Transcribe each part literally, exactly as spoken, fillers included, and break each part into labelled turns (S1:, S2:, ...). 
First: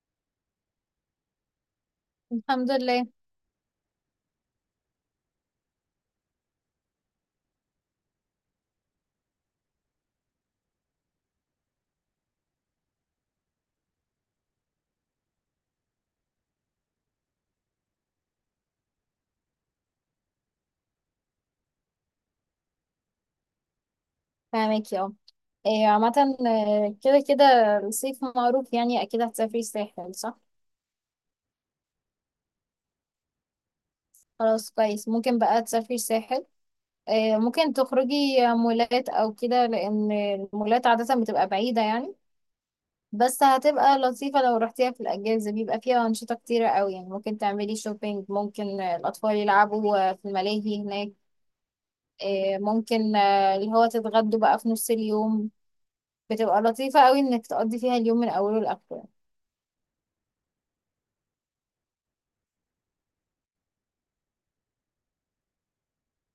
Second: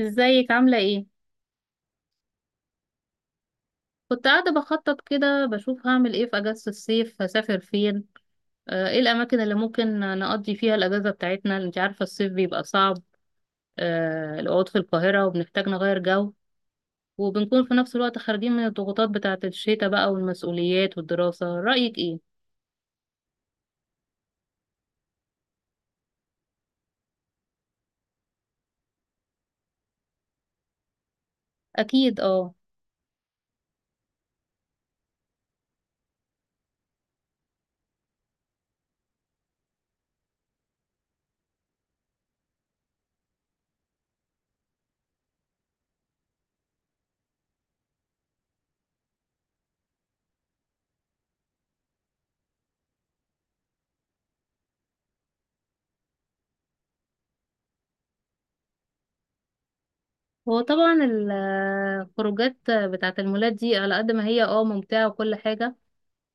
S1: ازيك عاملة ايه؟
S2: الحمد لله.
S1: كنت قاعدة بخطط كده بشوف هعمل ايه في اجازة الصيف هسافر فين. آه، ايه الاماكن اللي ممكن نقضي فيها الاجازة بتاعتنا، انت عارفة الصيف بيبقى صعب. آه، القعود في القاهرة وبنحتاج نغير جو، وبنكون في نفس الوقت خارجين من الضغوطات بتاعة الشتاء بقى والمسؤوليات والدراسة، رأيك ايه؟
S2: فاهمك اه. إيه عامة. آه، كده كده. الصيف معروف يعني أكيد هتسافري الساحل صح؟
S1: اكيد اه.
S2: خلاص كويس، ممكن بقى تسافري الساحل. آه، ممكن تخرجي مولات أو كده، لأن المولات عادة بتبقى بعيدة يعني. بس هتبقى لطيفة لو رحتيها في الأجازة، بيبقى فيها أنشطة كتيرة أوي يعني، ممكن تعملي شوبينج، ممكن آه، الأطفال يلعبوا آه، في الملاهي هناك. آه، ممكن آه، اللي هو تتغدوا بقى في نص اليوم. بتبقى لطيفة أوي إنك تقضي فيها اليوم من أوله لآخره يعني.
S1: هو طبعا الخروجات بتاعة المولات دي على قد ما هي اه ممتعة وكل حاجة،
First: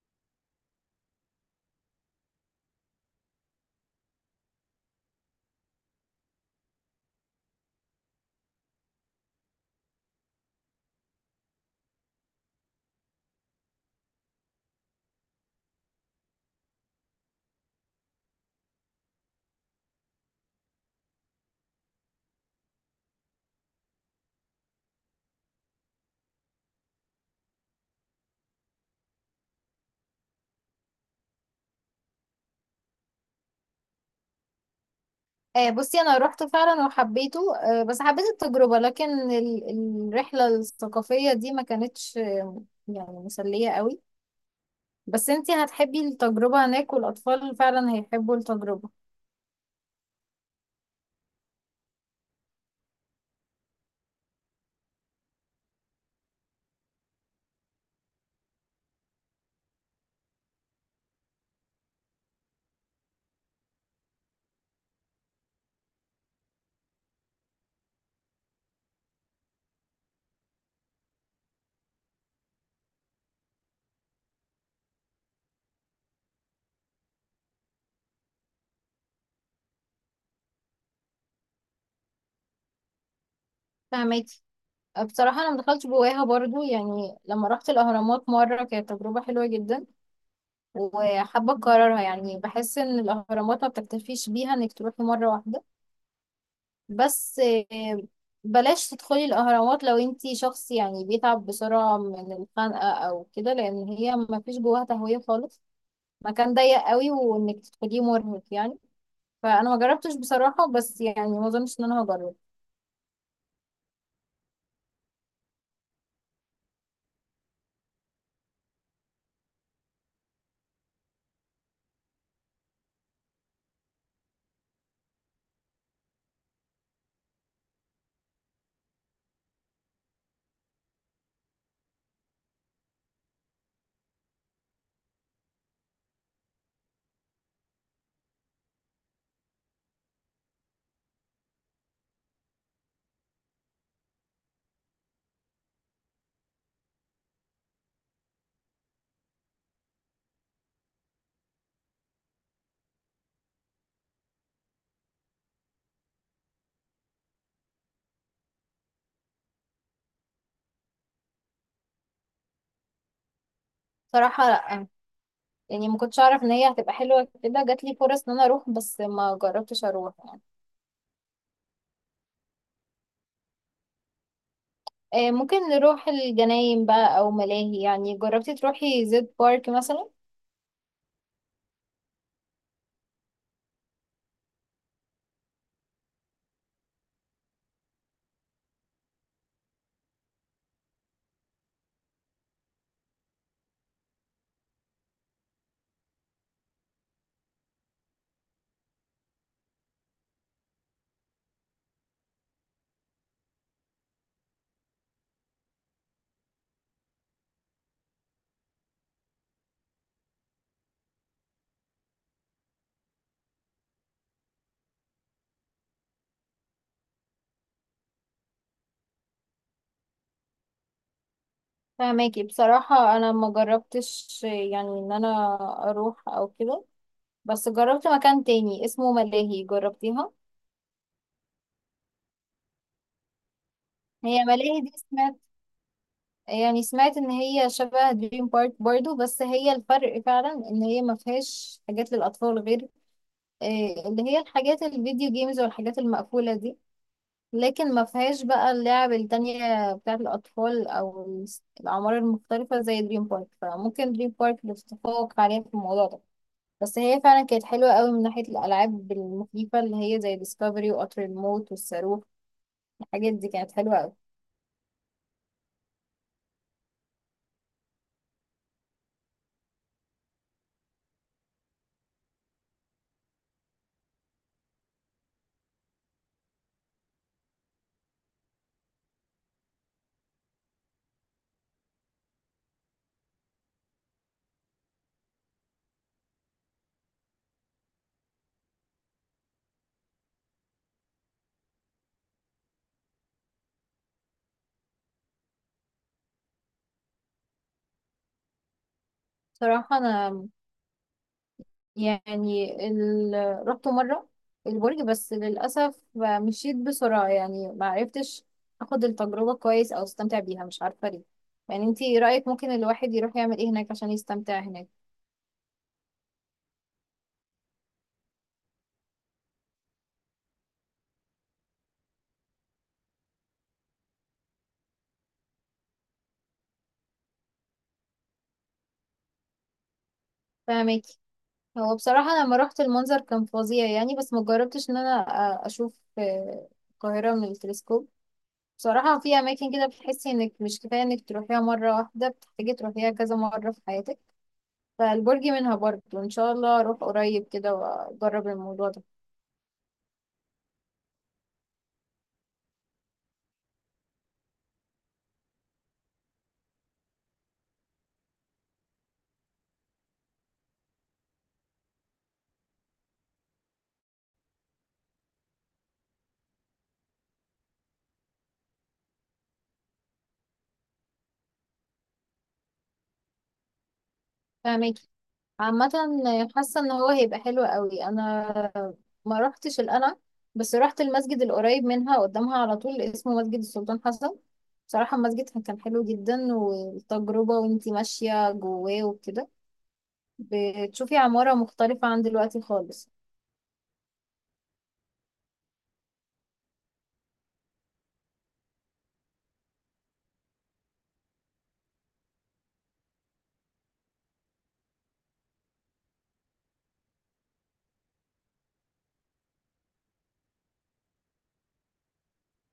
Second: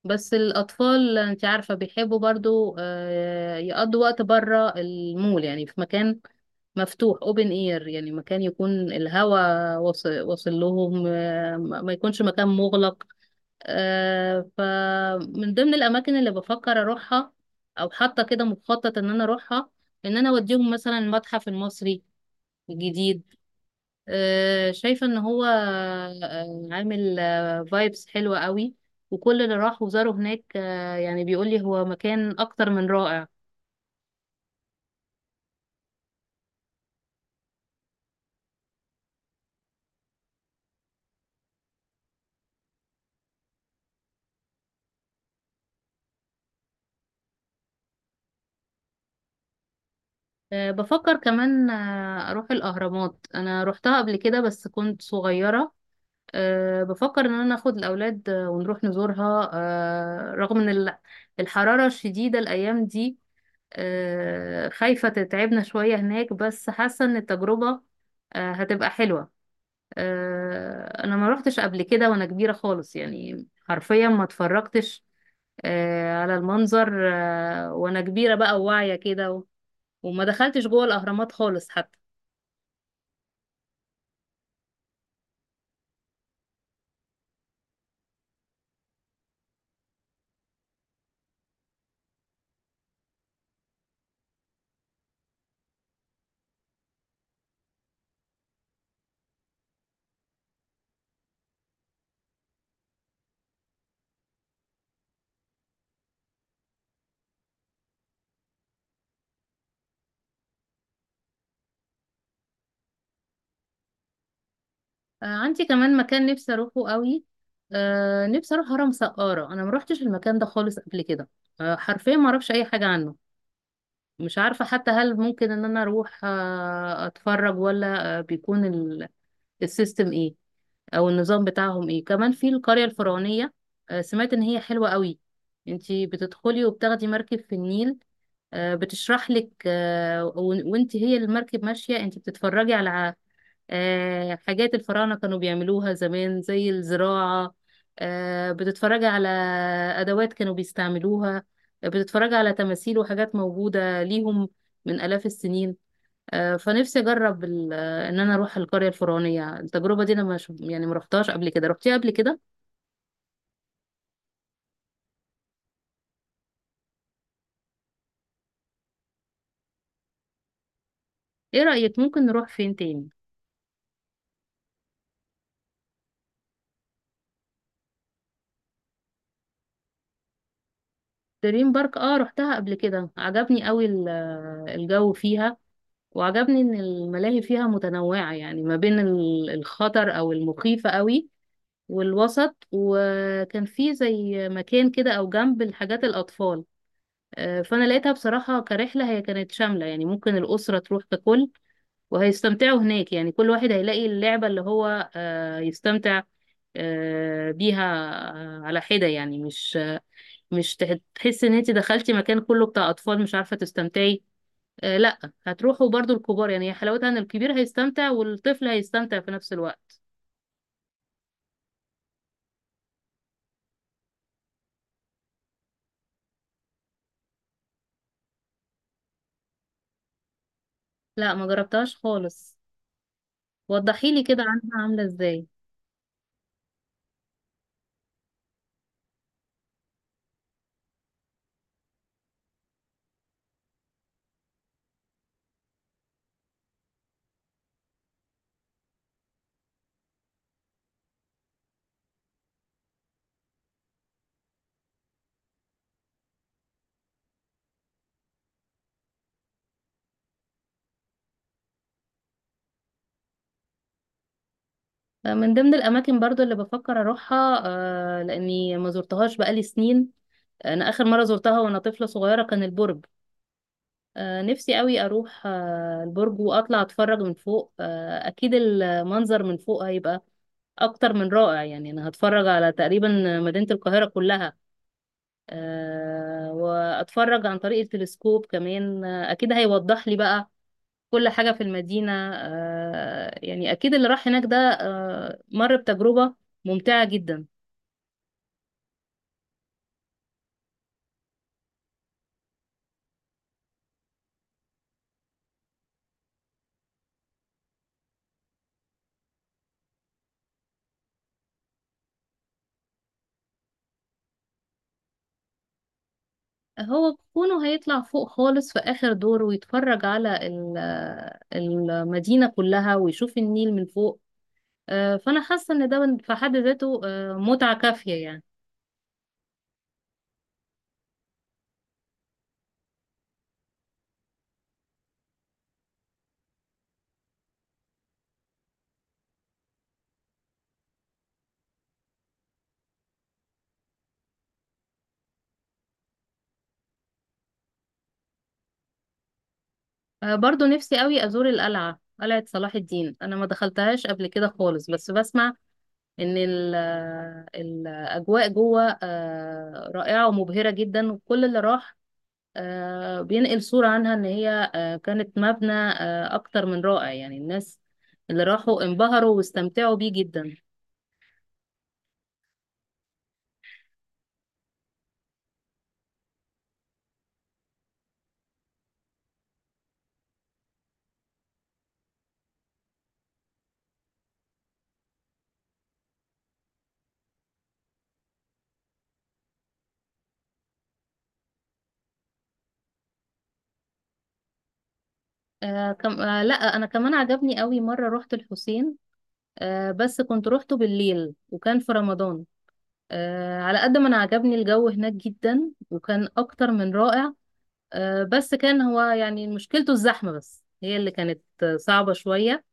S1: بس الأطفال أنت عارفة بيحبوا برضو آه، يقضوا وقت بره المول، يعني في مكان مفتوح اوبن اير، يعني مكان يكون الهواء واصل واصل لهم، آه، ما ما يكونش مكان مغلق. آه، فمن ضمن الأماكن اللي بفكر أروحها أو حاطة كده مخطط إن أنا أروحها، إن أنا أوديهم مثلا المتحف المصري الجديد. آه، شايفة ان هو آه، عامل فايبس حلوة قوي، وكل اللي راح وزاره هناك آه، يعني بيقول لي هو مكان اكتر من رائع.
S2: آه، بصي، انا روحت فعلا وحبيته، آه، بس حبيت التجربة. لكن ال- الرحلة الثقافية دي ما كانتش آه، يعني مسلية قوي. بس انتي هتحبي التجربة هناك، والاطفال فعلا هيحبوا التجربة.
S1: آه، بفكر كمان آه، اروح الاهرامات، انا روحتها قبل كده بس كنت صغيرة. آه، بفكر ان انا اخد الاولاد آه، ونروح نزورها، آه، رغم ان ال- الحرارة الشديدة الايام دي آه، خايفة تتعبنا شوية هناك، بس حاسة ان التجربة آه، هتبقى حلوة. آه، انا ما روحتش قبل كده وانا كبيرة خالص، يعني حرفيا ما اتفرجتش آه، على المنظر آه، وانا كبيرة بقى وواعية كده و- وما دخلتش جوه الاهرامات خالص حتى.
S2: فهماكي. آه، بصراحة انا مدخلتش جواها برضو يعني. لما رحت الاهرامات مرة كانت تجربة حلوة جدا، وحابة اكررها يعني. بحس ان الاهرامات ما بتكتفيش بيها انك تروحي مرة واحدة. بس آه، بلاش تدخلي الاهرامات لو انتي شخص يعني بيتعب بسرعة من الخنقة او كده، لان هي ما فيش جواها تهوية خالص. مكان ضيق قوي، وانك تدخليه مرهق يعني. فانا ما جربتش بصراحة، بس يعني ما اظنش ان انا هجرب.
S1: آه، عندي كمان مكان نفسي اروحه قوي. آه، نفسي اروح هرم سقارة، انا ما روحتش المكان ده خالص قبل كده. آه، حرفيا ما اعرفش اي حاجة عنه، مش عارفة حتى هل ممكن ان انا اروح آه، اتفرج ولا آه، بيكون ال- السيستم ايه او النظام بتاعهم ايه. كمان في القرية الفرعونية، آه، سمعت ان هي حلوة قوي، انتي بتدخلي وبتاخدي مركب في النيل، آه، بتشرح لك، آه، ون- وانتي هي المركب ماشية انتي بتتفرجي على آه، حاجات الفراعنة كانوا بيعملوها زمان زي الزراعة، آه، بتتفرجي على أدوات كانوا بيستعملوها، آه، بتتفرجي على تماثيل وحاجات موجودة ليهم من آلاف السنين. آه، فنفسي اجرب ال- آه، ان انا اروح القرية الفرعونية، التجربة دي انا مش يعني ما رحتهاش قبل كده، رحتيها قبل كده؟
S2: صراحة لا. يعني ما كنتش اعرف ان هي هتبقى حلوة كده. جات لي فرص ان انا اروح بس ما جربتش اروح يعني.
S1: ايه رأيك ممكن نروح فين تاني؟
S2: آه، ممكن نروح الجناين بقى او ملاهي. يعني جربتي تروحي زد بارك مثلا؟
S1: دريم بارك اه رحتها قبل كده، عجبني قوي ال- آه، الجو فيها، وعجبني ان الملاهي فيها متنوعة يعني ما بين ال- الخطر او المخيفة قوي والوسط، وكان في زي مكان كده او جنب الحاجات الاطفال. آه، فانا لقيتها بصراحة كرحلة هي كانت شاملة، يعني ممكن الأسرة تروح ككل وهيستمتعوا هناك، يعني كل واحد هيلاقي اللعبة اللي هو آه، يستمتع آه، بيها آه، على حدة، يعني مش مش تح- تحس ان انت دخلتي مكان كله بتاع اطفال مش عارفة تستمتعي. آه، لا، هتروحوا برضو الكبار، يعني هي حلاوتها ان الكبير هيستمتع والطفل هيستمتع في نفس الوقت.
S2: فهماكي. بصراحة أنا ما جربتش، يعني إن أنا أروح أو كده. بس جربت مكان تاني اسمه ملاهي. جربتيها؟
S1: لا، ما جربتهاش خالص، وضحي لي كده
S2: هي ملاهي
S1: عنها
S2: دي
S1: عاملة
S2: سمعت،
S1: ازاي.
S2: يعني سمعت إن هي شبه دريم بارك برضو، بس هي الفرق فعلا إن هي ما فيهاش حاجات للأطفال غير آه، اللي هي الحاجات الفيديو جيمز والحاجات المقفولة دي. لكن ما فيهاش بقى اللعب التانية بتاعة الأطفال أو الأعمار المختلفة زي دريم بارك، فممكن دريم بارك اللي تتفوق عليها في الموضوع ده. بس هي فعلا كانت حلوة قوي من ناحية الألعاب المخيفة، اللي هي زي ديسكفري وقطر الموت والصاروخ. الحاجات دي كانت حلوة قوي.
S1: آه، من ضمن الاماكن برضو اللي بفكر اروحها، آه، لاني ما زرتهاش بقالي سنين، انا اخر مرة زرتها وانا طفلة صغيرة، كان البرج. آه، نفسي قوي اروح آه، البرج واطلع اتفرج من فوق، آه، اكيد المنظر من فوق هيبقى اكتر من رائع، يعني انا هتفرج على تقريبا مدينة القاهرة كلها. آه، واتفرج عن طريق التلسكوب كمان، آه، اكيد هيوضح لي بقى كل حاجة في المدينة، آه، يعني اكيد اللي راح هناك ده آه، مر بتجربة ممتعة جدا.
S2: صراحة أنا يعني ال... رحت مرة البرج، بس للأسف مشيت بسرعة يعني ما عرفتش أخد التجربة كويس أو أستمتع بيها. مش عارفة ليه. يعني انتي رأيك ممكن الواحد يروح يعمل ايه هناك عشان يستمتع هناك؟
S1: هو كونه هيطلع فوق خالص في آخر دور ويتفرج على ال- آه، المدينة كلها ويشوف النيل من فوق، آه، فانا حاسه ان ده في حد ذاته آه، متعه كافيه يعني.
S2: فاهماكي. هو بصراحة لما رحت المنظر كان فظيع يعني، بس مجربتش ان انا أ- اشوف آه، القاهرة من التلسكوب. بصراحة في أماكن كده بتحسي إنك مش كفاية إنك تروحيها مرة واحدة، بتحتاجي تروحيها كذا مرة في حياتك. فالبرج منها برضه، إن شاء الله أروح قريب كده وأجرب الموضوع ده.
S1: آه، برضو نفسي قوي ازور القلعه، قلعه صلاح الدين، انا ما دخلتهاش قبل كده خالص، بس بسمع ان ال- آه، الاجواء جوه آه، رائعه ومبهره جدا، وكل اللي راح آه، بينقل صوره عنها ان هي آه، كانت مبنى آه، اكتر من رائع، يعني الناس اللي راحوا انبهروا واستمتعوا بيه جدا.
S2: في أماكن عامة حاسة إن هو هيبقى حلو قوي. أنا ما روحتش القلعة، بس روحت المسجد القريب منها قدامها على طول، اسمه مسجد السلطان حسن. بصراحة المسجد كان حلو جدا، والتجربة وانتي ماشية جواه وكده بتشوفي عمارة مختلفة عن دلوقتي خالص.
S1: آه، كم... آه، لا انا كمان عجبني قوي مره رحت الحسين، آه بس كنت روحته بالليل وكان في رمضان. آه على قد ما انا عجبني الجو هناك جدا وكان اكتر من رائع، آه بس كان هو يعني مشكلته الزحمة، بس هي اللي كانت آه، صعبة شوية.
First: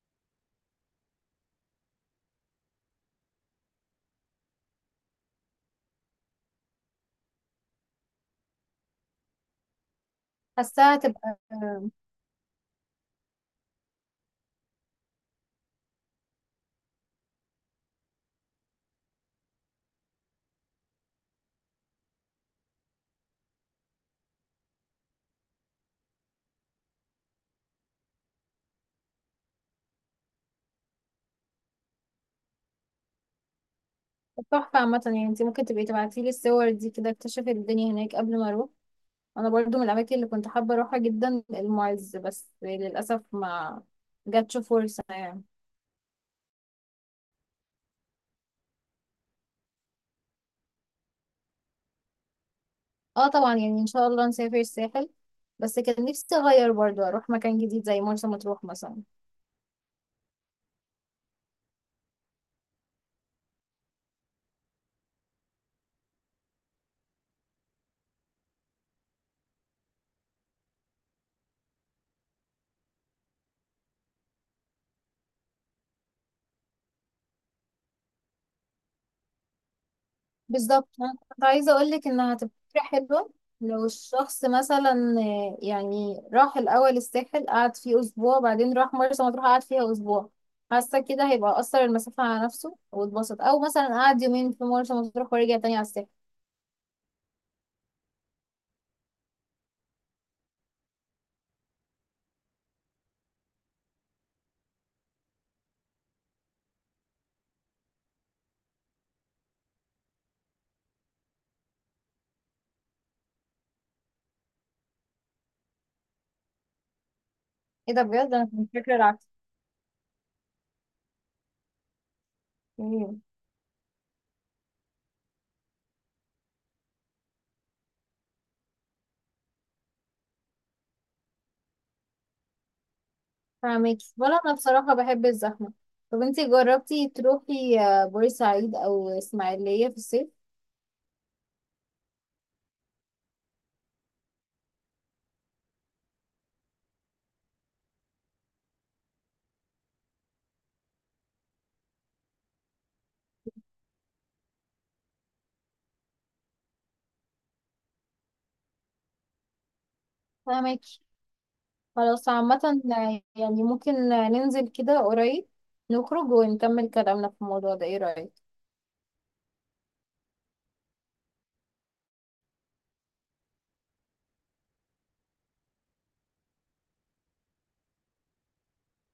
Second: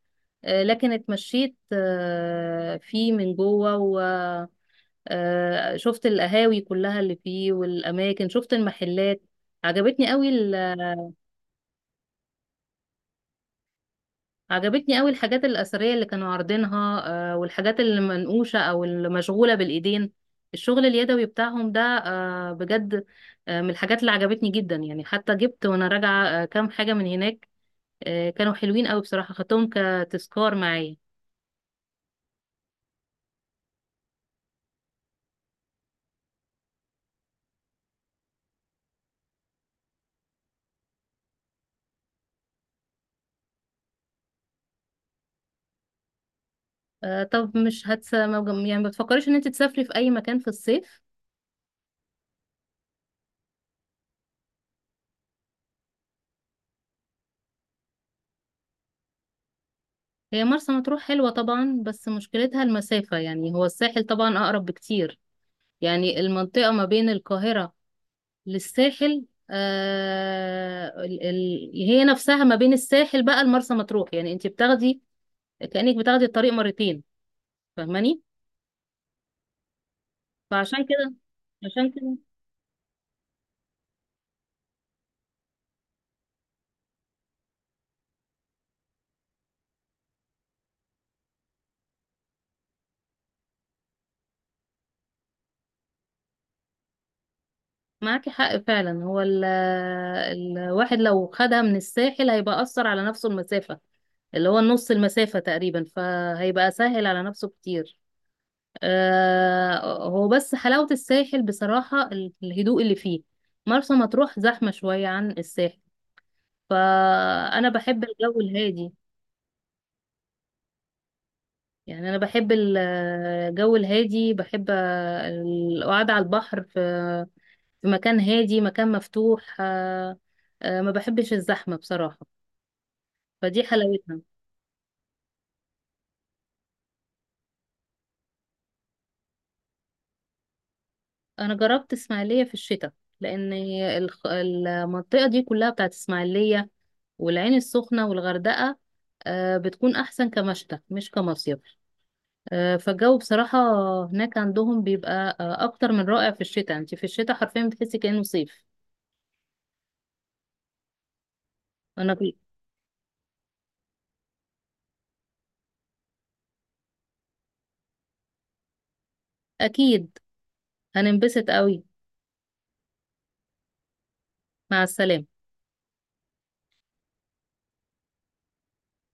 S1: آه لكن اتمشيت آه فيه من جوه و آه شفت القهاوي كلها اللي فيه والاماكن، شفت المحلات عجبتني قوي.
S2: حاساها هتبقى
S1: عجبتني قوي الحاجات الأثرية اللي كانوا عارضينها آه، والحاجات اللي منقوشة أو المشغولة بالإيدين، الشغل اليدوي بتاعهم ده آه، بجد آه، من الحاجات اللي عجبتني جدا، يعني حتى جبت وأنا راجعة آه، كام حاجة من هناك آه، كانوا حلوين قوي بصراحة، خدتهم كتذكار معايا.
S2: تحفة. عامة يعني انت ممكن تبقي تبعتيلي الصور دي كده، اكتشف الدنيا هناك قبل ما اروح. انا برضو من الاماكن اللي كنت حابة اروحها جدا المعز، بس للأسف ما جاتش فرصة يعني.
S1: آه، طب مش هتس ما بج- يعني ما بتفكريش إن أنت تسافري في أي مكان في الصيف؟
S2: اه طبعا، يعني ان شاء الله نسافر الساحل. بس كان نفسي اغير برضو، اروح مكان جديد زي مرسى مطروح مثلا.
S1: هي مرسى مطروح حلوة طبعا، بس مشكلتها المسافة، يعني هو الساحل طبعا أقرب بكتير. يعني المنطقة ما بين القاهرة للساحل، آه ال- ال- هي نفسها ما بين الساحل بقى لمرسى مطروح، يعني انت بتاخدي كأنك بتاخدي الطريق مرتين، فاهماني؟ فعشان
S2: بالظبط،
S1: كده
S2: انا كنت عايزه
S1: عشان
S2: اقول لك
S1: كده
S2: انها هتبقى فكره حلوه. لو الشخص مثلا آه، يعني راح الاول الساحل قعد فيه اسبوع، بعدين راح مرسى مطروح قعد فيها اسبوع، حاسه كده هيبقى اثر المسافه على نفسه واتبسط. او مثلا قعد يومين في مرسى مطروح ورجع تاني على الساحل.
S1: معاكي حق فعلا، هو ال الواحد لو خدها من الساحل هيبقى أثر على نفسه المسافة، اللي هو نص المسافة تقريبا، فهيبقى سهل على نفسه كتير. آه هو بس حلاوة الساحل بصراحة ال- الهدوء اللي فيه، مرسى مطروح زحمة شوية عن الساحل، فأنا
S2: ايه ده
S1: بحب
S2: بجد؟
S1: الجو
S2: انا كنت
S1: الهادي.
S2: فاكره العكس.
S1: يعني أنا بحب ال-
S2: مم.
S1: الجو الهادي، بحب القعدة على البحر في في مكان هادي، مكان مفتوح، آه، آه، ما بحبش الزحمة بصراحة، فدي
S2: فاهمك.
S1: حلاوتها.
S2: ولا انا بصراحه بحب الزحمه. طب انتي جربتي تروحي آه، بورسعيد او اسماعيليه في الصيف؟
S1: أنا جربت إسماعيلية في الشتاء، لأن الخ- المنطقة دي كلها بتاعت إسماعيلية والعين السخنة والغردقة آه، بتكون أحسن كمشتى مش كمصيف. آه، فالجو بصراحة هناك عندهم بيبقى آه، أكتر من رائع في الشتاء، انت في الشتاء حرفيا بتحسي كأنه صيف.
S2: فاهمك.
S1: أنا
S2: خلاص
S1: في...
S2: عامة، يعني ممكن ننزل كده قريب نخرج ونكمل كلامنا في الموضوع ده. ايه رأيك؟
S1: أكيد، هننبسط قوي. مع السلامة.